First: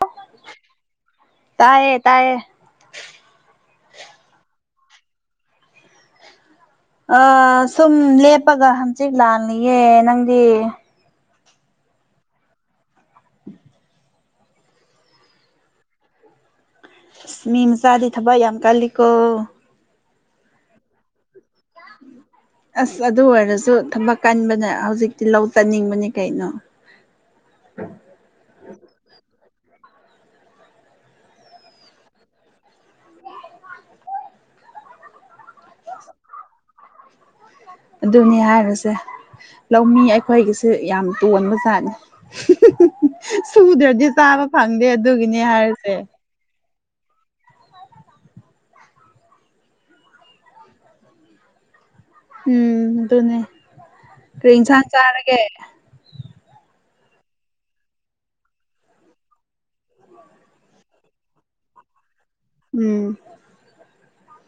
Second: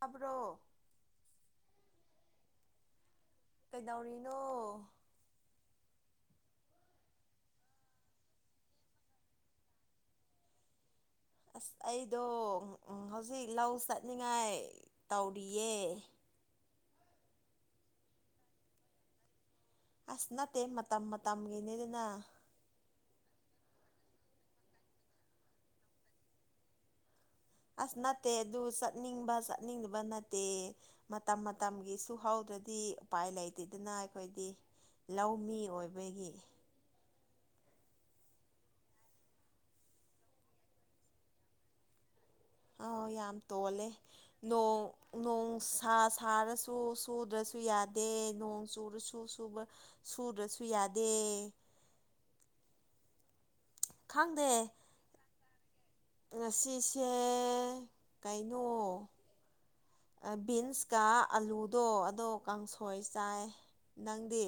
ꯇꯥꯕ꯭ꯔꯣ ꯇꯥꯏꯌꯦ ꯇꯥꯏꯌꯦ ꯀꯩꯗꯧꯔꯤꯅꯣ ꯑ ꯁꯨꯝ ꯂꯦꯞꯄꯒ ꯍꯛꯆꯤꯛ ꯂꯥꯡꯂꯤꯌꯦ ꯅꯪꯗꯤ ꯑꯁ ꯑꯩꯗꯣ ꯍꯧꯖꯤꯛ ꯂꯧ ꯆꯠ ꯆꯠꯅꯤꯉꯥꯏ ꯇꯧꯔꯤꯌꯦ ꯃꯤ ꯃꯆꯥꯗꯤ ꯊꯕꯛ ꯌꯥꯝ ꯀꯜꯂꯤꯀꯣ ꯑꯁ ꯅꯠꯇꯦ ꯃꯇꯝ ꯃꯇꯝꯒꯤꯅꯤꯗꯅ ꯑꯁ ꯑꯗꯨ ꯑꯣꯏꯔꯁꯨ ꯊꯕꯛ ꯀꯟꯕꯅ ꯍꯧꯖꯤꯛꯇꯤ ꯂꯧ ꯆꯠꯅꯤꯡꯕꯅꯤ ꯀꯩꯅꯣ ꯑꯁ ꯅꯠꯇꯦ ꯑꯗꯨ ꯆꯠꯅꯤꯡꯕ ꯆꯠꯅꯤꯡꯗꯕ ꯅꯠꯇꯦ ꯃꯇꯝ ꯃꯇꯝꯒꯤ ꯁꯨ ꯍꯧꯗ꯭ꯔꯗꯤ ꯎꯄꯥꯏ ꯂꯩꯇꯦꯗꯅ ꯑꯩꯈꯣꯏꯗꯤ ꯂꯧꯃꯤ ꯑꯣꯏꯕꯒꯤ [inaudible] ꯑꯗꯨꯅꯤ ꯍꯥꯏꯔꯣꯁꯦ ꯂꯧꯃꯤ ꯑꯩꯈꯣꯏꯒꯤꯁꯦ ꯌꯥꯝ ꯇꯣꯟꯕ ꯖꯥꯠꯅꯤ ꯑꯧ ꯌꯥꯝ ꯇꯣꯜꯂꯦ ꯁꯨꯗ꯭ꯔꯗꯤ ꯆꯥꯕ ꯐꯪꯗꯦ ꯑꯗꯨꯒꯤꯅꯦ ꯍꯥꯏꯔꯤꯁꯦ ꯅꯨꯁꯥ ꯁꯥꯔꯁꯨ ꯁꯨ ꯁꯨꯗ꯭ꯔꯁꯨ ꯌꯥꯗꯦ ꯅꯣꯡ ꯆꯨꯔꯁꯨ ꯁꯨꯗ꯭ꯔꯁꯨ ꯌꯥꯗꯦ [inaudible] ꯎꯝ ꯑꯗꯨꯅꯦ ꯈꯪꯗꯦ ꯀꯔꯤ ꯏꯟꯁꯥꯡ ꯆꯥꯔꯒꯦ ꯆꯦ ꯀꯥꯏꯅꯣ ꯕꯤꯟꯁꯀ ꯑꯂꯨꯗꯣ ꯑꯗꯣ ꯀꯥꯡꯁꯣꯏ ꯎꯝ ꯆꯥꯏ ꯅꯪꯗꯤ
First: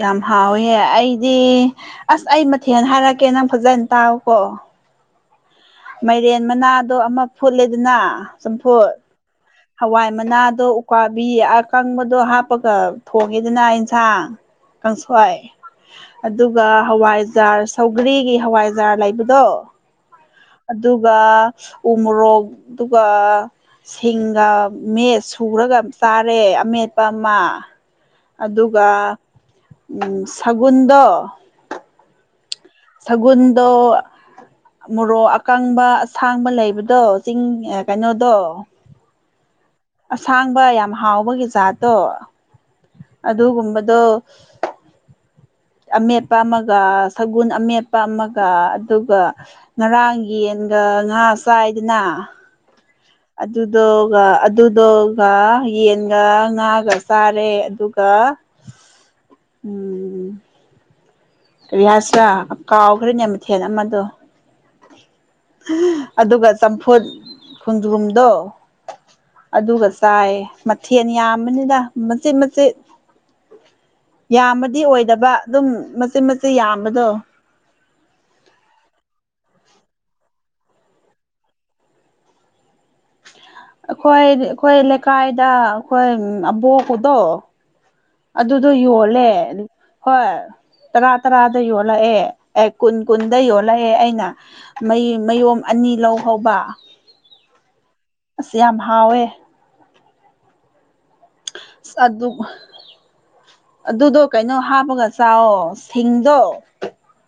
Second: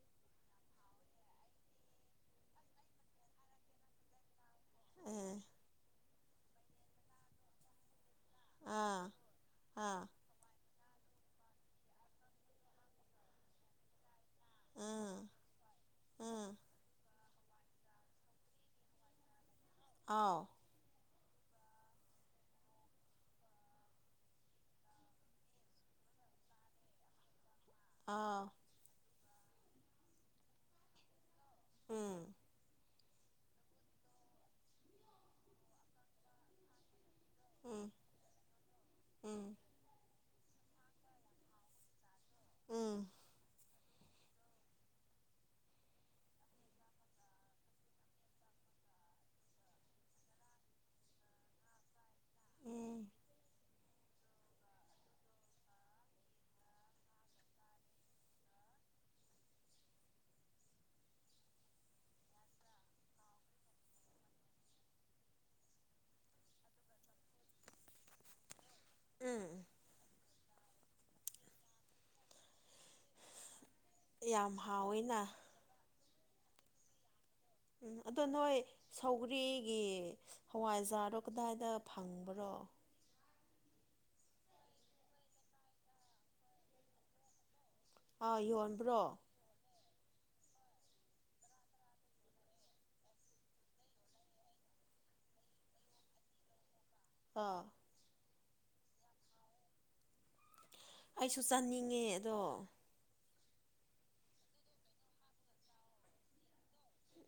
ꯌꯥꯝ ꯍꯥꯎꯋꯦ ꯑꯩꯗꯤ ꯑꯁ ꯑꯩ ꯃꯊꯦꯜ ꯍꯥꯏꯔꯛꯀꯦ ꯅꯪ ꯐꯖꯅ ꯇꯥꯎꯀꯣ ꯑꯦ ꯃꯥꯏꯔꯦꯟ ꯃꯅꯥꯗꯣ ꯑꯃ ꯐꯨꯠꯂꯦꯗꯅ ꯆꯝꯐꯨꯠ ꯑꯥ ꯑꯥ ꯍꯋꯥꯏ ꯃꯅꯥꯗꯣ ꯀꯥꯕꯤ ꯑꯀꯪꯕꯗꯣ ꯍꯥꯞꯄꯒ ꯊꯣꯡꯉꯦꯗꯅ ꯏꯟꯁꯥꯡ ꯀꯥꯡꯪ ꯎꯝ ꯁꯋꯥꯏ ꯎꯝ ꯑꯗꯨꯒ ꯍꯋꯥꯏꯖꯥꯔ ꯁꯧꯒꯔꯤꯒꯤ ꯍꯋꯥꯏꯖꯥꯔ ꯂꯩꯕꯗꯣ ꯑꯥꯎ ꯎꯝꯔꯛ ꯑꯗꯨꯒ ꯊꯤꯡꯒ ꯃꯦꯠ ꯁꯨꯔꯒ ꯆꯥꯔꯦ ꯑꯃꯦꯠꯄ ꯑꯃ ꯑꯥꯎ ꯑꯗꯨꯒ ꯎ ꯁꯒꯨꯟꯗꯣ ꯎꯝ ꯁꯒꯣꯜꯗꯣ ꯃꯣꯔꯣꯛ ꯑꯀꯪꯕ ꯑꯁꯥꯡꯕ ꯂꯩꯕꯗꯣ ꯀꯛ ꯆꯤꯡ ꯎꯝ ꯀꯩꯅꯣꯗꯣ ꯎꯝ ꯑꯁꯥꯡꯕ ꯌꯥꯝ ꯍꯥꯎꯕꯒꯤ ꯖꯥꯠꯇꯣ ꯎꯝ ꯑꯗꯨꯒꯨꯝꯕ ꯗꯣ ꯑꯃꯦꯠꯄ ꯑꯃꯒ ꯁꯒꯨꯟ ꯑꯃꯦꯠꯄ ꯑꯃꯒ ꯑꯗꯨꯒ ꯉꯔꯥꯡꯒꯤ ꯉꯥ ꯆꯥꯏꯗꯅ ꯎꯝ ꯑꯗꯨꯗꯨꯒ ꯑꯗꯨꯗꯨꯒ ꯌꯦꯟꯒ ꯉꯥꯒ ꯆꯥꯔꯦ ꯑꯗꯨꯒ ꯎꯝ ꯔꯤꯌꯥꯁ ꯀꯥꯎꯈ꯭ꯔꯦꯅꯦ ꯃꯊꯦꯟ ꯑꯃꯗꯣ ꯑꯗꯨꯒ ꯆꯝꯐꯨꯠ ꯍꯟꯖ꯭ꯔꯨꯝꯗꯣ ꯎꯝ ꯑꯗꯨꯒ ꯆꯥꯏꯌꯦ ꯃꯊꯦꯜ ꯌꯥꯝꯕꯅꯤꯅ ꯃꯆꯦꯠ ꯃꯆꯦꯠ ꯌꯥꯝ ꯌꯥꯝꯕꯗꯤ ꯍꯥꯎꯋꯦꯅ ꯑꯣꯏꯗꯕ ꯑꯗꯨꯝ ꯃꯆꯦꯠ ꯃꯆꯦꯠ ꯌꯥꯝꯕꯗꯣ ꯎꯝ ꯑꯗꯣ ꯅꯣꯏ ꯁꯧꯒ꯭ꯔꯤꯒꯤ ꯍꯋꯥꯏꯖꯥꯔꯣ ꯀꯗꯥꯏꯗ ꯐꯪꯕ꯭ꯔꯣ [unintelligible] ꯑꯩꯈꯣꯏ ꯑꯩꯈꯣꯏ ꯂꯩꯀꯥꯏꯗ ꯑꯩꯈꯣꯏ ꯑꯕꯣꯛꯄꯗꯣ ꯑꯥ ꯑꯗꯨꯗꯣ ꯌꯣꯟꯕ꯭ꯔꯣ ꯌꯣꯜꯂꯦ ꯍꯣꯏ ꯇꯔꯥ ꯇꯔꯥꯗ ꯌꯣꯜꯂꯛꯑꯦ ꯑꯦ ꯀꯨꯟ ꯀꯨꯟꯗ ꯌꯣꯜꯂꯛꯑꯦ ꯑꯩꯅ ꯃꯌꯨꯝ ꯑꯅꯤ ꯑꯅꯤ ꯂꯧ ꯍꯧꯕ ꯑꯥ ꯑꯁ ꯌꯥꯝ ꯍꯥꯎꯋꯦ ꯑꯩꯁꯨ ꯆꯥꯅꯤꯡꯉꯦ ꯑꯁ ꯑꯗꯨ ꯑꯗꯣ ꯑꯗꯨꯗꯣ ꯀꯩꯅꯣ ꯍꯥꯞꯄꯒ ꯆꯑꯣꯣ ꯁꯤꯡꯗꯣ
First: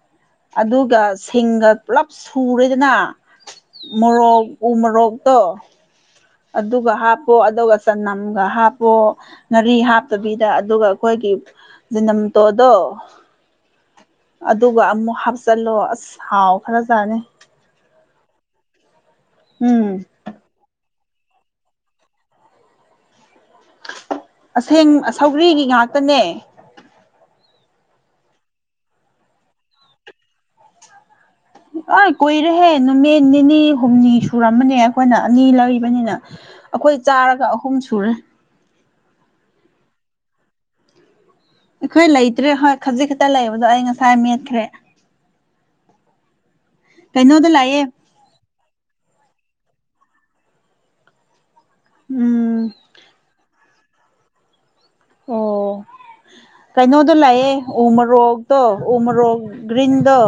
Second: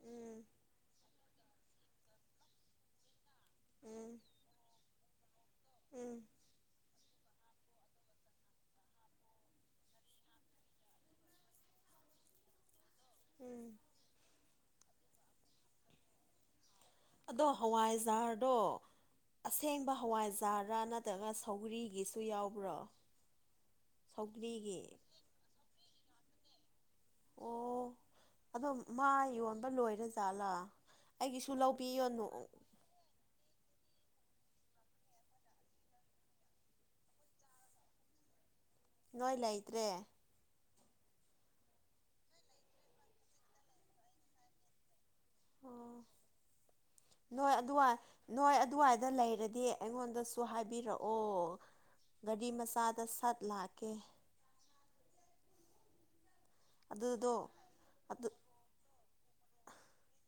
ꯎꯝ ꯑꯗꯨꯒ ꯁꯤꯡꯒ ꯄꯨꯂꯞ ꯁꯨꯔꯦꯗꯅ ꯎꯝ ꯃꯣꯔꯣꯛ ꯎ ꯃꯣꯔꯣꯛꯇꯣ ꯎꯝ ꯑꯗꯨꯒ ꯍꯥꯞꯄꯣ ꯑꯗꯨꯒ ꯆꯅꯝꯒ ꯍꯥꯞꯄꯣ ꯉꯥꯔꯤ ꯍꯥꯞꯇꯕꯤꯗ ꯑꯗꯨꯒ ꯑꯩꯈꯣꯏꯒꯤ ꯅꯝ ꯇꯣꯗꯣ ꯎꯝ ꯑꯗꯨꯒ ꯑꯃꯨꯛ ꯍꯥꯞꯆꯤꯜꯂꯣ ꯑꯁ ꯍꯥꯎ ꯈꯔ ꯆꯥꯅꯤ ꯑꯗꯣ ꯍꯋꯥꯏꯖꯥꯔꯗꯣ ꯑꯁꯦꯡꯕ ꯎꯝ ꯍꯋꯥꯏꯖꯥꯔꯔ ꯅꯠꯇ ꯅꯠꯇꯒ ꯁꯧꯒꯔꯤꯒꯤꯁꯨ ꯌꯥꯎꯕ꯭ꯔꯣ ꯁꯧꯒ꯭ꯔꯤꯒꯤ ꯑꯁꯦꯡ ꯁꯧꯒꯔꯤꯒꯤ ꯉꯥꯛꯇꯅꯦ ꯑꯣ ꯑꯗꯣ ꯃꯥ ꯌꯣꯟꯕ ꯂꯣꯏꯔꯦꯖꯥꯠꯂꯥ ꯑ ꯀꯔꯍꯦ ꯅꯃꯤꯅꯤꯅꯤ ꯍꯨꯝꯅꯤ ꯁꯨꯔꯝꯕꯅꯦ ꯑꯩꯈꯣꯏꯅ ꯑꯅꯤ ꯂꯩꯕꯅꯤꯅ ꯑꯩꯈꯣꯏ ꯆꯥꯔꯒ ꯑꯍꯨꯝ ꯁꯨꯔꯦ ꯅꯣꯏ ꯂꯩꯇ꯭ꯔꯦ ꯑꯩꯈꯣꯏ ꯂꯩꯇ꯭ꯔꯦ ꯍꯣꯏ ꯈꯖꯤꯛ ꯈꯛꯇ ꯂꯩꯕꯗꯣ ꯑꯩ ꯉꯁꯥꯏ ꯃꯦꯠꯈ꯭ꯔꯦ ꯑꯣ ꯀꯩꯅꯣꯗ ꯅꯣꯏ ꯂꯥꯛꯑꯦ ꯑꯗꯨꯏ ꯅꯣꯏ ꯑꯗꯨꯋꯥꯏꯗ ꯂꯩꯔ ꯑꯗꯨꯗꯤ ꯑꯩꯉꯣꯟꯗ ꯍꯥꯏꯕꯤꯔꯛꯑꯣ ꯒꯥꯔꯤ ꯎꯝ ꯃꯆꯥꯗ ꯁꯠ ꯀꯦ ꯑꯣ ꯀꯩꯅꯣꯗꯣ ꯑꯗꯨꯗꯣ ꯂꯥꯛꯑꯦ ꯎ ꯑꯗꯨ ꯃꯣꯔꯣꯛꯇꯣ ꯎ ꯃꯣꯔ꯭ꯣꯛ ꯒꯤꯔꯤꯟꯗꯣ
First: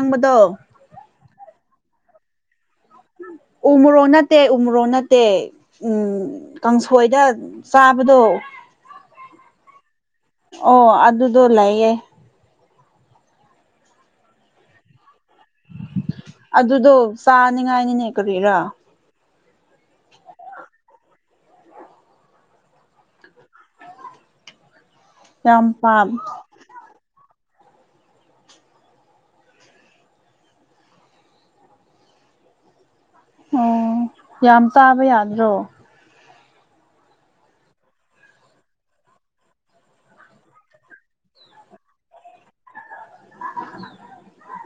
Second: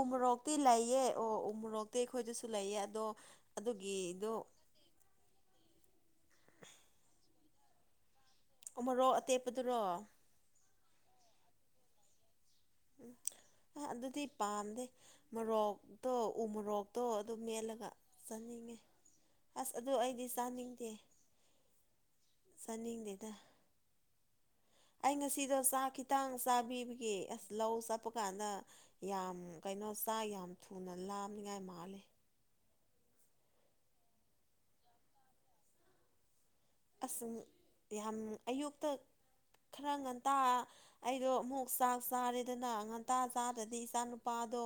ꯎꯃꯣꯔꯣꯛꯇꯤ ꯂꯩꯌꯦ ꯑꯣ ꯎꯃꯣꯔꯣꯛꯇꯤ ꯑꯩꯈꯣꯏꯗꯁꯨ ꯂꯩꯌꯦ ꯑꯗꯣ ꯎꯃꯣꯔꯣꯛ ꯑꯗꯨꯒꯤꯗꯣ ꯅꯠꯇꯦ ꯎꯃꯣꯔꯣꯛ ꯅꯠꯇꯦ ꯎꯝ ꯀꯥꯡꯁꯣꯏꯗ ꯆꯥꯕꯗꯣ ꯎꯃꯣꯔꯣꯛ ꯑꯇꯦꯛꯄꯗꯨꯔꯣ ꯑꯣ ꯑꯗꯨꯗꯣ ꯂꯩꯌꯦ ꯎꯝ ꯑ ꯑꯗꯨꯗꯤ ꯄꯥꯝꯗꯦ ꯃꯣꯔꯣꯛꯇꯣ ꯎ ꯃꯣꯔꯣꯛꯇꯣ ꯑꯗꯨꯗꯣ ꯑꯗꯨꯝ ꯃꯦꯜꯂꯒ ꯆꯥꯅꯤꯡꯉꯥꯏꯅꯤꯅꯦ ꯀꯔꯤꯔꯥ ꯆꯥꯅꯤꯡꯉꯦ ꯑꯁ ꯑꯗꯨ ꯑꯩꯗꯤ ꯆꯥꯅꯤꯡꯗꯦ ꯆꯥꯅꯤꯡꯗꯦꯗ ꯑꯩ ꯉꯁꯤꯗꯣ ꯌꯥꯝ ꯆꯥꯛ ꯄꯥꯝ ꯈꯤꯇꯪ ꯆꯥꯕꯤꯕꯒꯦ ꯑꯁ ꯂꯧ ꯆꯠꯄ ꯀꯥꯟꯗ ꯌꯥꯝ ꯀꯩꯅꯣ ꯆꯥ ꯌꯥꯝ ꯊꯨꯅ ꯂꯥꯝꯅꯤꯉꯥꯏ ꯃꯥꯜꯂꯤ ꯑꯣ ꯌꯥꯝ ꯆꯥꯕ ꯌꯥꯗ꯭ꯔꯣ ꯑꯁ ꯌꯥꯝ ꯑꯌꯨꯛꯇ ꯈꯔ ꯉꯟꯇꯥ ꯑꯩꯗꯣ ꯑꯃꯨꯛ ꯆꯥꯛ ꯆꯥꯔꯦꯗꯅ ꯉꯟ ꯇꯥ ꯆꯥꯗ꯭ꯔꯗꯤ ꯏꯆꯥ ꯅꯨꯨꯄꯥꯗꯣ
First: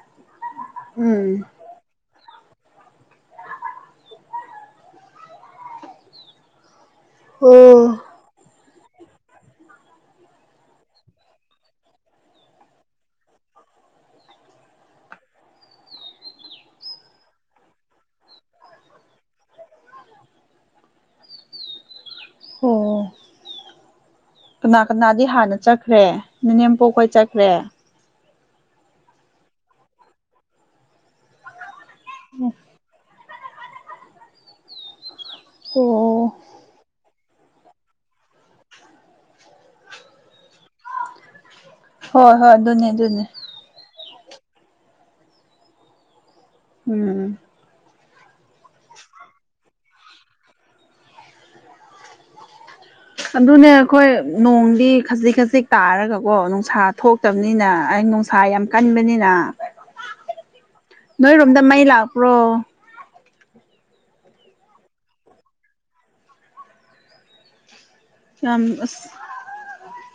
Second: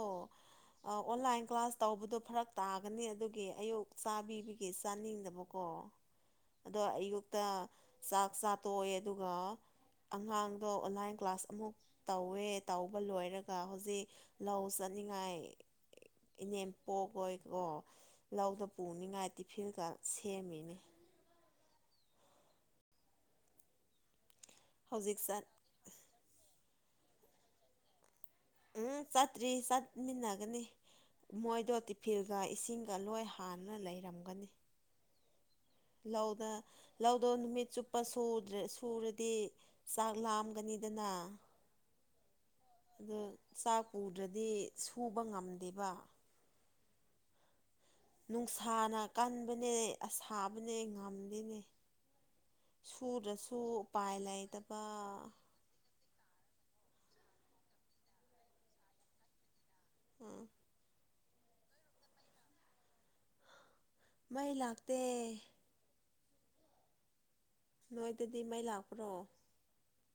ꯎꯝ ꯑꯣꯟꯂꯥꯏꯟ ꯀ꯭ꯂꯥꯁ ꯇꯧꯕꯗꯣ ꯐꯔꯛ ꯇꯥꯒꯅꯤ ꯑꯗꯨꯒꯤ ꯑꯌꯨꯛ ꯆꯥꯕꯤꯕꯒꯤ ꯆꯥꯅꯤꯡꯗꯕꯀꯣ ꯑꯗꯣ ꯑꯌꯨꯛꯇ ꯑꯣ ꯆꯥꯛ ꯆꯥ ꯇꯣꯛꯑꯦ ꯑꯗꯨꯒ ꯑꯉꯥꯡꯗꯣ ꯑꯣꯟꯂꯥꯏꯟ ꯀ꯭ꯂꯥꯁ ꯑꯃꯨꯛ ꯇꯧꯋꯦ ꯇꯧꯕ ꯂꯣꯏꯔꯒ ꯍꯧꯖꯤꯛ ꯂꯧ ꯅꯤꯡꯉꯥꯏ ꯏꯅꯦꯝ ꯄꯣꯛꯍꯣꯏꯗꯣ ꯂꯧꯗ ꯄꯨꯅꯤꯡꯉꯥꯏ ꯇꯤꯐꯤꯟꯒ ꯁꯦꯝꯃꯤꯅꯦ ꯑꯣ ꯀꯅꯥ ꯍꯧꯖꯤꯛ ꯀꯅꯥꯗꯤ ꯆꯠ ꯍꯥꯟꯅ ꯆꯠꯈ꯭ꯔꯦ ꯅꯅꯦꯝ ꯄꯣꯛ ꯍꯣꯏ ꯆꯠꯈ꯭ꯔꯦ ꯎꯝ ꯆꯠꯇ꯭ꯔꯤ ꯆꯠꯃꯤꯟꯅꯒꯅꯤ ꯃꯣꯏꯗꯣ ꯇꯤꯐꯤꯜꯒ ꯏꯁꯤꯡꯒ ꯂꯣꯏ ꯍꯥꯟꯅ ꯂꯩꯔꯝꯒꯅꯤ ꯑꯣ ꯂꯧꯗ ꯂꯧꯗꯣ ꯅꯨꯃꯤꯠ ꯆꯨꯞꯄ ꯁꯨꯗ꯭ꯔꯦ ꯁꯨꯔꯗꯤ ꯆꯥꯛ ꯂꯥꯝꯒꯅꯤꯗꯅ ꯍꯣꯏ ꯍꯣꯏ ꯑꯗꯨꯅꯦ ꯑꯗꯨ ꯑꯗꯨꯅꯦ ꯆꯥꯛ ꯄꯨꯗ꯭ꯔꯗꯤ ꯁꯨꯕ ꯉꯝꯗꯦꯕ ꯎꯝ ꯅꯨꯡꯁꯥꯅ ꯀꯟꯕꯅꯦ ꯑꯁꯥꯕꯅꯦ ꯉꯝꯗꯦꯅꯦ ꯁꯨꯗ꯭ꯔꯁꯨ ꯑꯗꯨꯅꯦ ꯑꯩꯈꯣꯏ ꯎꯄꯥꯏ ꯂꯩꯇꯕ ꯅꯣꯡꯗꯤ ꯈꯖꯤꯛ ꯈꯖꯤꯛ ꯇꯥꯔꯒ ꯑꯣ ꯅꯨꯡꯁꯥ ꯊꯣꯛꯇꯕꯅꯤꯅ ꯑꯩ ꯅꯨꯡꯁꯥ ꯌꯥꯝ ꯀꯟꯕꯅꯤꯅ ꯎ ꯅꯣꯏꯔꯣꯝꯗ ꯃꯩ ꯂꯥꯛꯄ꯭ꯔꯣ ꯃꯩ ꯂꯥꯛꯇꯦ ꯅꯣꯏꯗꯗꯤ ꯌꯥꯝ ꯃꯩ ꯑꯁ ꯂꯥꯛꯄ꯭ꯔꯣ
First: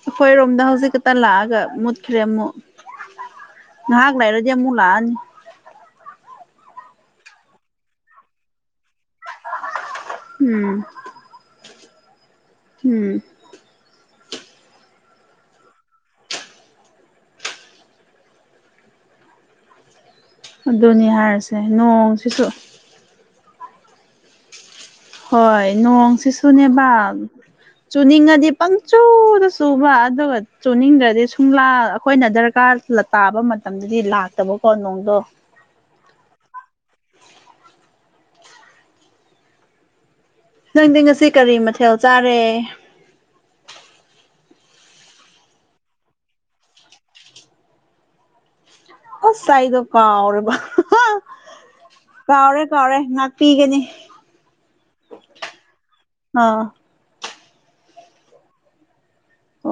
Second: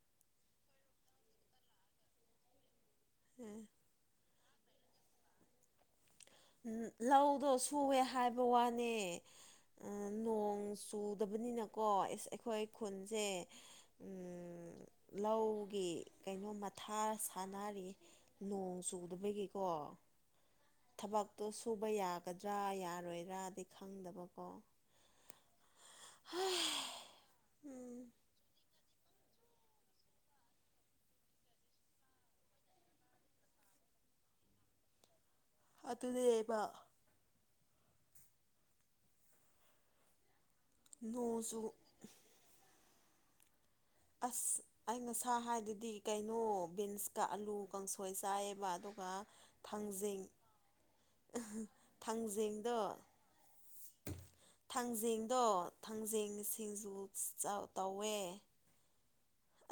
ꯑꯩꯈꯣꯏꯔꯣꯝꯗ ꯍꯧꯖꯤꯛ ꯈꯛꯇ ꯂꯥꯛꯑꯒ ꯃꯨꯠꯈ꯭ꯔꯦ ꯑꯃꯨꯛ ꯉꯥꯏꯍꯥꯛ ꯂꯩꯥꯔꯗꯤ ꯑꯃꯨꯛ ꯂꯥꯛ ꯑꯅꯤ ꯂꯧꯗꯣ ꯁꯨꯏꯌꯦ ꯍꯥꯏꯕ ꯋꯥꯅꯦ ꯅꯣꯡ ꯎꯝ ꯆꯨꯗꯕꯅꯤꯅꯀꯣ ꯑꯩꯈꯣꯏ ꯎꯝ ꯈꯨꯟꯁꯦ [unintelligible] ꯂꯧꯒꯤ ꯀꯩꯅꯣ ꯃꯊꯥ ꯁꯥꯟꯅꯔꯤ ꯅꯣꯡ ꯆꯨꯗꯕꯒꯤꯀꯣ [unintelligible] ꯊꯕꯛꯇꯣ ꯍꯥꯏꯔꯤꯁꯦ ꯁꯨꯕ ꯅꯣꯡꯁꯤꯁꯨ ꯌꯥꯒꯗ꯭ꯔꯥ ꯌꯥꯔꯣꯏꯗ꯭ꯔꯥꯗꯤ ꯈꯪꯗꯕꯀꯣ ꯍꯣꯏ ꯅꯣꯡꯁꯤꯁꯨꯅꯦꯕ ꯎꯝ ꯆꯨꯅꯤꯡꯉꯗꯤ ꯄꯪꯆꯨꯗ ꯆꯨꯕ ꯑꯗꯨꯒ ꯆꯨꯅꯤꯡꯗ꯭ꯔꯗꯤ ꯁꯨꯡꯂꯥ ꯑꯩꯈꯣꯏꯅ ꯗꯔꯀꯥꯔ ꯇꯥꯕ ꯃꯇꯝꯗꯗꯤ ꯂꯥꯛꯇꯕꯀꯣ ꯅꯣꯡꯗꯣ ꯑꯗꯨꯅꯦꯕ ꯅꯪꯗꯤ ꯉꯁꯤ ꯀꯔꯤ ꯅꯣꯡꯖꯨ ꯃꯊꯦꯜ ꯆꯥꯔꯦ ꯑꯁ ꯑꯩ ꯉꯁꯥ ꯍꯥꯏꯗꯨꯗꯤ ꯀꯩꯅꯣ ꯕꯤꯟꯁꯀ ꯑꯥꯂꯨ ꯀꯥꯡꯁꯣꯏ ꯆꯥꯏꯌꯦꯕ ꯑꯣ ꯑꯁ ꯑꯩꯗꯣ ꯀꯥꯎꯔꯦꯕ ꯀꯥꯎꯔꯦ ꯊꯥꯡꯖꯤꯡꯗꯣ ꯀꯥꯎꯔꯦ ꯉꯥꯛꯄꯤꯒꯅꯤ ꯊꯥꯡꯖꯤꯡꯗꯣ ꯊꯥꯡꯖꯤꯡ ꯑꯥ ꯁꯤꯡꯖꯨ ꯇꯧꯋꯦ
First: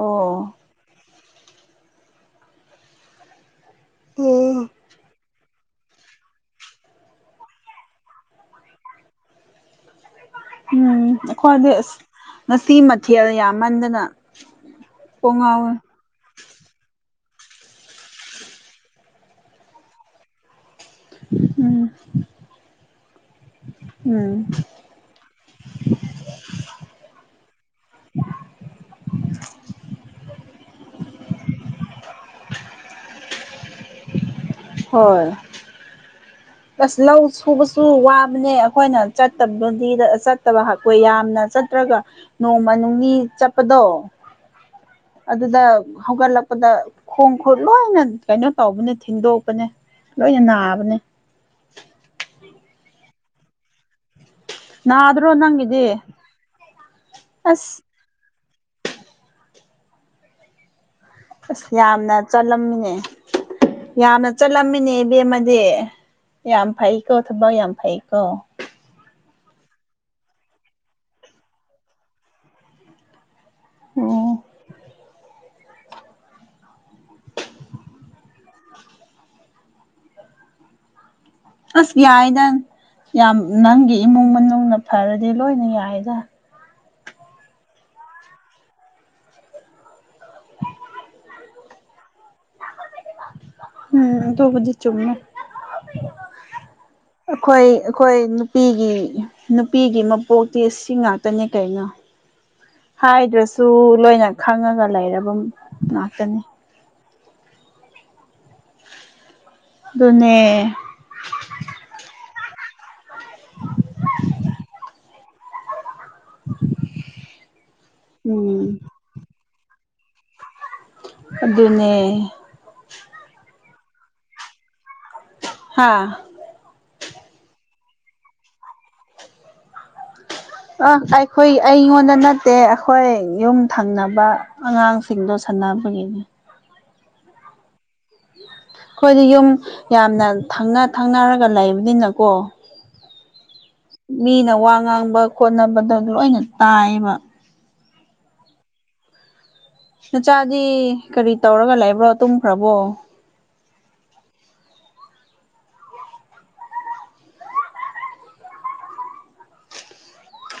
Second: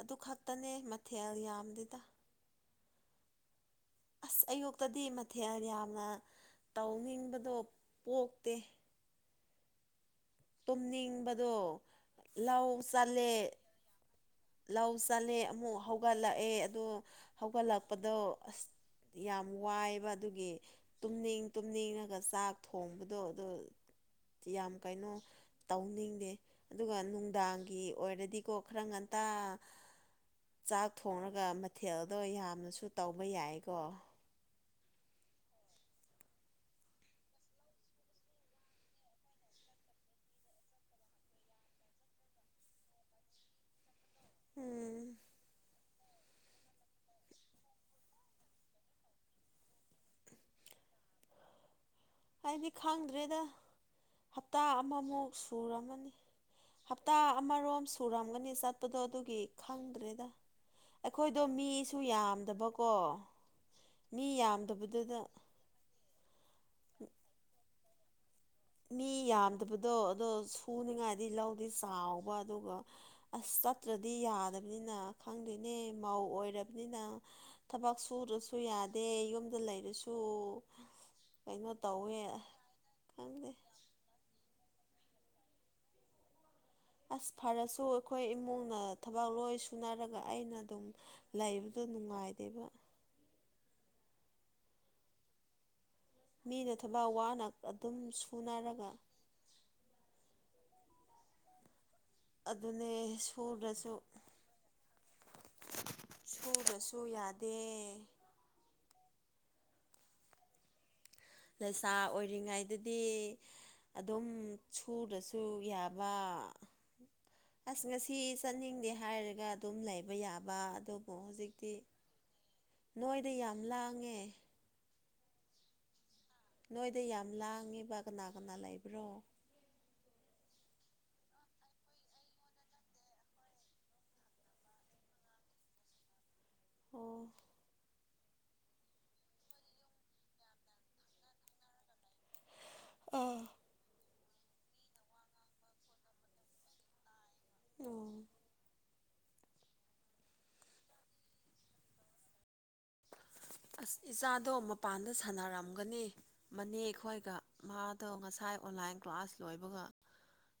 ꯑꯗꯨ ꯈꯛꯇꯅꯦ ꯃꯊꯦꯜ ꯌꯥꯝꯗꯦꯗ ꯑꯁ ꯎꯝ ꯑꯌꯣꯛꯇꯗꯤ ꯌꯥꯝꯅ ꯇꯧꯅꯤꯡꯕꯗꯣ ꯄꯣꯛꯇꯦ ꯎꯝ ꯇꯨꯝꯅꯤꯡꯕꯗꯣ ꯑꯩꯈꯣꯏꯗꯤ ꯑꯁ ꯂꯧ ꯉꯁꯤ ꯃꯊꯦꯜ ꯆꯠꯂꯦ ꯌꯥꯝꯃꯟꯗꯅ ꯂꯧ ꯀꯣꯡ ꯆꯜꯂꯦ ꯉꯥꯎꯋꯦ ꯑꯃꯨꯛ ꯍꯧꯒꯠꯂꯛꯑꯦ ꯑꯣ ꯍꯧꯒꯠꯂꯛꯄꯗꯣ ꯑꯁ ꯌꯥꯝ ꯋꯥꯏꯕ ꯑꯗꯨꯒꯤ ꯇꯨꯝꯅꯤꯡ ꯎꯝ ꯇꯨꯝꯅꯤꯡꯉꯒ ꯆꯥꯛ ꯊꯣꯡꯕꯗꯣ ꯑꯗꯨ ꯎꯝ ꯌꯥꯝ ꯀꯩꯅꯣ ꯇꯧꯅꯤꯡꯗꯦ ꯑꯗꯨꯒ ꯅꯨꯡꯗꯥꯡꯒꯤ ꯑꯣꯏꯔꯗꯤꯀꯣ ꯈꯔ ꯉꯟꯇ ꯆꯥꯛ ꯊꯣꯡꯂꯒ ꯃꯊꯦꯜꯗꯣ ꯌꯥꯝꯅꯁꯨ ꯇꯧꯕ ꯌꯥꯏꯀꯣ ꯍꯣꯏ ꯑꯁ ꯂꯧ ꯁꯨꯕꯁꯨ ꯋꯥꯕꯅꯦ ꯑꯩꯈꯣꯏꯅ ꯆꯠꯇꯕꯗ ꯆꯠꯇꯕꯄꯣꯏ ꯌꯥꯝꯅ ꯔꯒ ꯅꯣꯡꯃꯅꯤ ꯆꯠꯄꯗꯣ ꯎꯝ ꯑꯗꯨꯗ ꯍꯧꯒꯠꯂꯛꯄꯗ ꯈꯣꯡ ꯈꯨꯠ ꯂꯣꯏꯅ ꯀꯩꯅꯣ ꯇꯧꯕꯅ ꯊꯤꯟꯗꯣꯛ ꯅꯦ ꯂꯣꯏꯅ ꯅꯥꯕꯅꯦ ꯍꯥꯏꯗꯤ ꯈꯪꯗ꯭ꯔꯦꯗ ꯍꯞꯇꯥ ꯑꯃꯃꯨꯛ ꯅꯥꯗ꯭ꯔꯣ ꯅꯪꯒꯤꯗꯤ ꯁꯨꯔꯝꯃꯅꯤ ꯍꯞꯇꯥ ꯑꯁ ꯑꯃꯔꯣꯝ ꯁꯨꯔꯝꯒꯅꯤ ꯆꯠꯄꯗꯣ ꯑꯗꯨꯒꯤ ꯈꯪꯗ꯭ꯔꯦꯗ ꯑꯩꯈꯣꯏꯗꯣ ꯑꯁ ꯃꯤꯁꯨ ꯌꯥꯝꯅ ꯌꯥꯝꯗꯕꯀꯣ ꯆꯠꯂꯝꯃꯤꯅꯦ ꯃꯤ ꯌꯥꯝꯅ ꯆꯠꯂꯝꯃꯤꯅꯦ ꯌꯥꯝꯗꯕꯗꯨꯗ ꯏꯕꯦꯝꯃꯗꯤ ꯌꯥꯝ ꯐꯩꯀꯣ ꯊꯕꯛ ꯌꯥꯝ ꯐꯩꯀꯣ ꯃꯤ ꯌꯥꯝꯗꯕꯗꯣ ꯑꯗꯣ ꯁꯨꯅꯤꯉꯥꯏꯗꯤ ꯂꯧꯗꯤ ꯆꯥꯎꯕ ꯑꯗꯨꯒ ꯑꯁ ꯆꯠꯇ꯭ꯔꯗꯤ ꯑꯣ ꯌꯥꯗꯕꯅꯤꯅ ꯈꯪꯗꯣꯏꯅꯦ ꯃꯧ ꯑꯣꯏꯔꯕꯅꯤꯅ ꯊꯕꯛ ꯁꯨꯨꯔꯁꯨ ꯌꯥꯗꯦ ꯌꯨꯝꯗ ꯂꯩꯔꯁꯨ ꯀꯩꯅꯣ ꯑꯁ ꯇꯧꯋꯦ ꯌꯥꯏꯗ ꯌꯥꯝ ꯈꯪꯗꯦ ꯅꯪꯒꯤ ꯏꯃꯨꯡ ꯃꯅꯨꯡꯅ ꯐꯔꯗꯤ ꯂꯣꯏꯅ ꯌꯥꯏꯗ ꯑꯁ ꯐꯔꯁꯨ ꯑꯩꯈꯣꯏ ꯏꯃꯨꯡꯅ ꯊꯕꯛ ꯂꯣꯏ ꯁꯨꯅꯔꯒ ꯑꯩꯅ ꯑꯗꯨꯝ ꯂꯩꯕꯗꯨ ꯑꯗꯨ ꯅꯨꯡꯉꯥꯏꯗꯦꯕ ꯎꯝ ꯗꯨꯕꯨꯗꯤ ꯆꯨꯝꯃꯦ ꯃꯤꯅ ꯊꯕꯛ ꯋꯥꯅ ꯑꯩꯈꯣꯏ ꯑꯗꯨꯝ ꯑꯩꯈꯣꯏ ꯁꯨꯅꯔꯒ ꯅꯨꯄꯤꯒꯤ ꯅꯨꯄꯤꯒꯤ ꯃꯄꯣꯛ ꯁ ꯁꯤ ꯉꯥꯛꯇꯅꯦ ꯀꯩꯅꯣ ꯑꯗꯨꯅꯦ ꯍꯥꯏꯗ꯭ꯔꯁꯨ ꯁꯨꯗ꯭ꯔꯁꯨ ꯂꯣꯏꯅ ꯈꯪꯉꯒ ꯂꯩꯔꯕ ꯉꯥꯛꯇꯅꯤ ꯗ ꯑꯗꯨꯅꯦ ꯂꯩꯁꯥ ꯑꯣꯏꯔꯤꯉꯩꯗꯗꯤ ꯑꯗꯨꯝ ꯁꯨꯔꯁꯨ ꯌꯥꯕ ꯎ ꯑꯁ ꯉꯁꯤ ꯆꯠꯅꯤꯡꯗꯦ ꯍꯥꯏꯔꯒ ꯑꯗꯨꯝ ꯂꯩꯕ ꯌꯥꯕ ꯑꯗꯨꯕꯨ ꯍꯧꯖꯤꯛꯇꯤ ꯑꯗꯨꯅꯦ ꯅꯣꯏꯗ ꯌꯥꯝ ꯂꯥꯡꯉꯦ ꯍꯥꯥ ꯅꯣꯏꯗ ꯌꯥꯝ ꯂꯥꯡꯉꯤꯕ ꯀꯅꯥ ꯀꯅꯥ ꯂꯩꯕ꯭ꯔꯣ ꯑ ꯑꯩꯈꯣꯏ ꯑꯩꯉꯣꯟꯗ ꯅꯠꯇꯦ ꯑꯩꯈꯣꯏ ꯌꯨꯝ ꯊꯪꯅꯕ ꯑꯉꯥꯡꯁꯤꯡꯗꯣ ꯑꯅꯥꯕꯒꯤꯅꯦ ꯑꯣ ꯑꯩꯈꯣꯏꯗꯤ ꯌꯨꯝ ꯌꯥꯝꯅ ꯊꯪꯅ ꯊꯪꯅꯔꯒ ꯂꯩꯕꯅꯤꯅꯀꯣ ꯑꯥ ꯃꯤꯅ ꯋꯥ ꯉꯥꯡꯕ ꯈꯣꯠꯅꯕꯗ ꯂꯣꯏꯅ ꯇꯥꯏꯌꯦꯕ ꯑꯣ ꯅꯆꯥꯗꯤ ꯀꯔꯤ ꯇꯧꯔꯒ ꯂꯩꯕ꯭ꯔꯣ ꯇꯨꯝꯈ꯭ꯔꯕꯣ ꯑꯁ ꯏꯆꯥꯗꯣ ꯃꯄꯥꯟꯗ ꯁꯥꯟꯅꯔꯝꯒꯅꯤ ꯃꯅꯦ ꯑꯩꯈꯣꯏꯒ ꯃꯥꯗꯣ ꯉꯁꯥ ꯑꯣꯟꯂꯥꯏꯟ ꯀ꯭ꯂꯥꯁ ꯂꯣꯏꯕꯒ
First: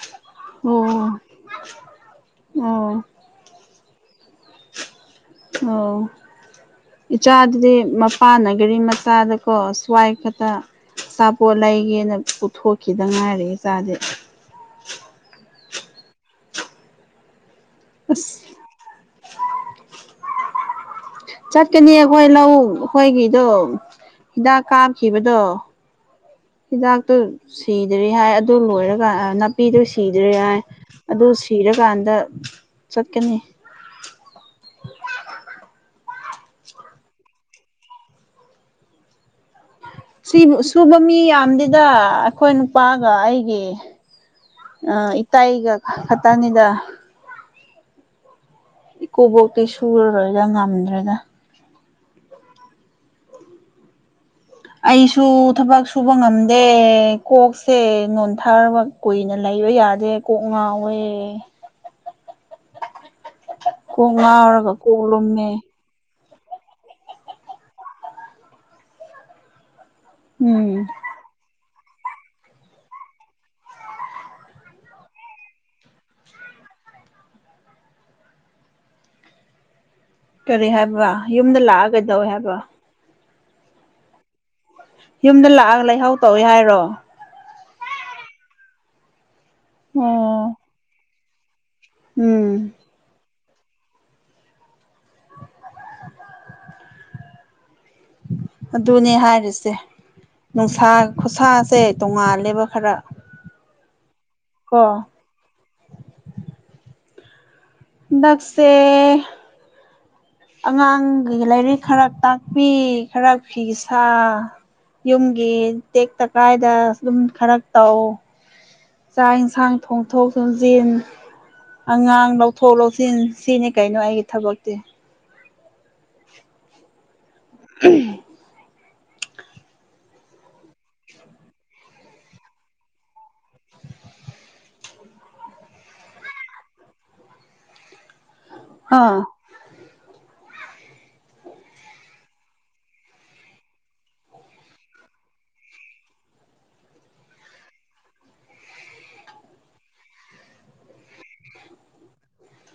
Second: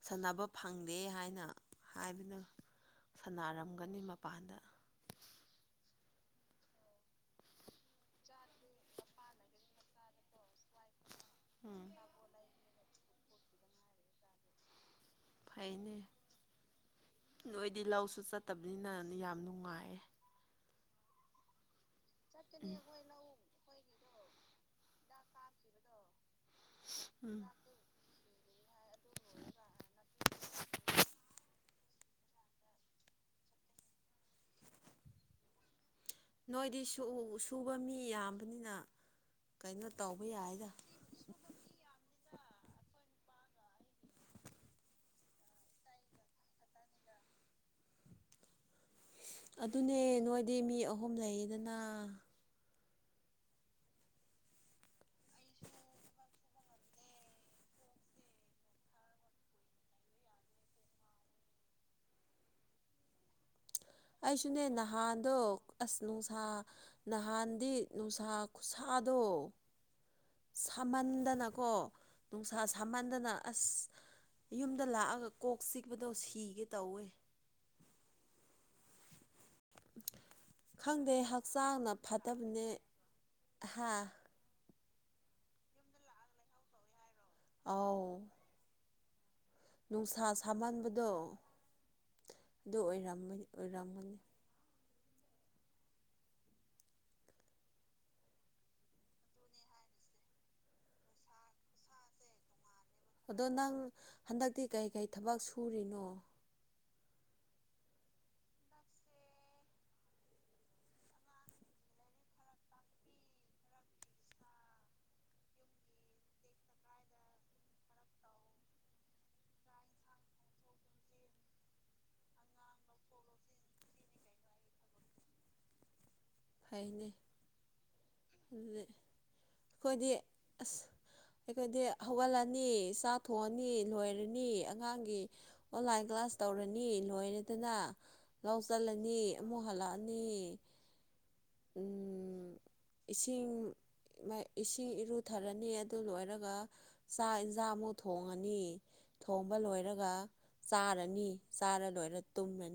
ꯁꯥꯟꯅꯕ ꯐꯪꯗꯦ ꯑꯣ ꯍꯥꯏꯅ ꯍꯥꯏꯕꯅ ꯑꯣ ꯁꯥꯟꯅꯔꯝꯒꯅꯤ ꯃꯄꯥꯟ ꯑꯣ ꯏꯆꯥꯗꯨꯗꯤ ꯃꯄꯥꯥꯟꯅꯒꯔꯤ ꯃꯆꯥꯗꯀꯣ ꯁ꯭ꯋꯥꯏ ꯈꯛꯇ ꯑꯆꯥꯄꯣꯠ ꯎꯝ ꯂꯩꯒꯦꯅ ꯄꯨꯊꯣꯛꯈꯤꯗꯪ ꯉꯥꯏꯔꯛꯑꯦ ꯏ ꯆꯥꯁꯦ ꯐꯥꯏꯅꯦ ꯅꯣꯏꯗꯤ ꯂꯧꯁꯨ ꯑꯁ ꯆꯠꯇꯕꯅꯤꯅ ꯌꯥꯝ ꯅꯨꯡꯉꯥꯏꯌꯦ ꯆꯠꯀꯅꯤ ꯑꯩꯈꯣꯏ ꯂꯧ ꯆꯠꯀꯅꯤ ꯑꯩꯈꯣꯏ ꯂꯧ ꯑꯩꯈꯣꯏꯒꯤꯗꯣ ꯑꯩꯈꯣꯏꯒꯤꯗꯣ ꯍꯤꯗꯥꯛ ꯀꯥꯞꯈꯤꯕꯗꯣ ꯍꯤꯗꯥꯛꯇꯣ ꯎꯝ ꯁꯤꯗ꯭ꯔꯤ ꯍꯥꯏ ꯑꯗꯨ ꯂꯣꯏꯔꯀꯥꯟ ꯅꯥꯄꯤꯗꯨ ꯁꯤꯗ꯭ꯔꯦ ꯍꯥꯏ ꯑꯗꯨ ꯁꯤꯔꯀꯥꯟꯗ ꯆꯠꯀꯅꯤ [unintelligible] ꯅꯣꯏꯗꯤ ꯁꯨꯕ ꯃꯤ ꯌꯥꯝꯕꯅꯤꯅ ꯀꯩꯅꯣ ꯇꯧꯕ ꯁꯤꯕꯨ ꯌꯥꯏꯗ ꯁꯨꯕ ꯃꯤ ꯌꯥꯝꯗꯤꯗ ꯑꯩꯈꯣꯏ ꯅꯨꯄꯥꯒ ꯑꯩꯒꯤ ꯏꯇꯒ ꯈꯇꯥꯅꯤꯗ ꯑꯗꯨꯅꯦ ꯁꯨꯔꯔꯣꯏꯗ ꯅꯣꯏꯗꯤ ꯃꯤ ꯑꯍꯨꯝ ꯉꯝꯗ꯭ꯔꯦꯗ ꯂꯩꯌꯦꯗꯅ ꯑꯩꯁꯨ ꯊꯕꯛ ꯁꯨꯕ ꯉꯝꯗꯦ ꯀꯣꯛꯁꯦ ꯅꯣꯟꯊꯥꯒ ꯀꯨꯏꯅ ꯂꯩ ꯀꯕ ꯌꯥꯗꯦ ꯀꯣꯛ ꯉꯥꯎꯋꯦ ꯀꯣꯛ ꯑꯩꯁꯨꯅꯦ ꯉꯥꯎꯔꯒ ꯀꯣꯛ ꯅꯍꯥꯟꯗꯣ ꯂꯨꯝꯃꯦ ꯑꯁꯅ ꯅꯨꯡꯁꯥ ꯅꯍꯥꯟꯗꯤ ꯅꯨꯡꯁꯥ ꯈꯨꯠꯁꯥꯗꯣ ꯎꯝ ꯁꯥꯃꯟꯗꯅꯀꯣ ꯅꯨꯡꯁꯥ ꯁꯥꯃꯟꯗꯅ ꯑꯁ ꯌꯨꯝꯗ ꯂꯥꯛꯑꯒ ꯀꯣꯛ ꯆꯤꯛꯄꯗꯣ ꯁꯤꯒꯦ ꯇꯧꯋꯦ [unintelligible] ꯀꯔꯤ ꯍꯥꯏꯕ ꯈꯪꯗꯦ ꯌꯨꯝꯗ ꯂꯥꯛꯑꯒꯗꯧꯋꯦ ꯍꯥꯏꯕ ꯍꯥꯥ ꯌꯨꯝꯗ ꯂꯥꯛꯑꯒ ꯂꯩꯍꯥꯎ ꯇꯧꯏꯤ ꯍꯥꯏꯔꯣ ꯑꯥꯎ ꯅꯨꯡꯁꯥ ꯑꯣ ꯁꯥꯃꯟꯕꯗꯣ ꯎꯝ ꯑꯗꯨ ꯑꫭꯏꯔꯝꯅꯤ ꯑꯣꯏꯔꯝꯃꯅꯤ ꯑꯗꯨꯅꯦ ꯍꯥꯏꯔꯤꯁꯦ ꯅꯨꯡꯁꯥ ꯈꯨꯁꯥꯁꯦ ꯇꯣꯡꯉꯥꯜꯂꯦꯕ ꯈꯔ ꯑꯗꯣ ꯅꯪ ꯍꯟꯗꯛꯇꯤ ꯀꯣ ꯀꯩꯀꯩ ꯊꯕꯛ ꯁꯨꯔꯤꯅꯣ ꯍꯟꯗꯛꯁꯦ ꯑꯉꯥꯡꯒꯤ ꯂꯥꯏꯔꯤꯛ ꯈꯔ ꯇꯥꯛꯄꯤ ꯈꯔ ꯐꯤꯁ ꯌꯨꯝꯒꯤ ꯇꯦꯛꯇ ꯀꯥꯏꯗ ꯑꯗꯨꯝ ꯈꯔ ꯇꯧ ꯆꯥꯛ ꯌꯦꯟꯁꯥꯡ ꯊꯣꯡꯊꯣꯛ ꯊꯣꯡꯖꯤꯟ ꯑꯉꯥꯡ ꯂꯧꯊꯣꯛ ꯂꯧꯁꯤꯟ ꯁꯤꯅꯤ ꯀꯩꯅꯣ ꯑꯩꯒꯤ ꯊꯕꯛꯇꯤ ꯐꯩꯅꯦ ꯑꯗꯨ ꯑꯩꯈꯣꯏꯗꯤ ꯑꯁ ꯑꯩꯈꯣꯏꯗꯤ ꯍꯧꯒꯠꯂꯅꯤ ꯆꯥ ꯊꯣꯛꯑꯅꯤ ꯂꯣꯏꯔꯅꯤ ꯑꯉꯥꯡꯒꯤ ꯑꯣꯟꯂꯥꯏꯟ ꯀ꯭ꯂꯥꯁ ꯀ꯭ꯂꯥꯁ ꯇꯧꯔꯅꯤ ꯂꯣꯏꯔꯗꯅ ꯂꯥꯎ ꯑꯥ ꯆꯜꯂꯅꯤ ꯑꯃꯨꯛ ꯍꯜꯂꯛꯑꯅꯤ ꯎꯝ ꯏꯁꯤꯡ ꯏꯁꯤꯡ ꯏꯔꯨꯊꯔꯅꯤ ꯑꯗꯨ ꯂꯣꯏꯔꯒ ꯆꯥꯛ ꯏꯟꯁꯥꯡ ꯑꯃꯨꯛ ꯊꯣꯡꯉꯅꯤ ꯊꯣꯡꯕ ꯂꯣꯏꯔꯒ ꯆꯥꯔꯅꯤ ꯆꯥꯔ ꯂꯣꯏꯔ ꯇꯨꯝꯃꯅꯤ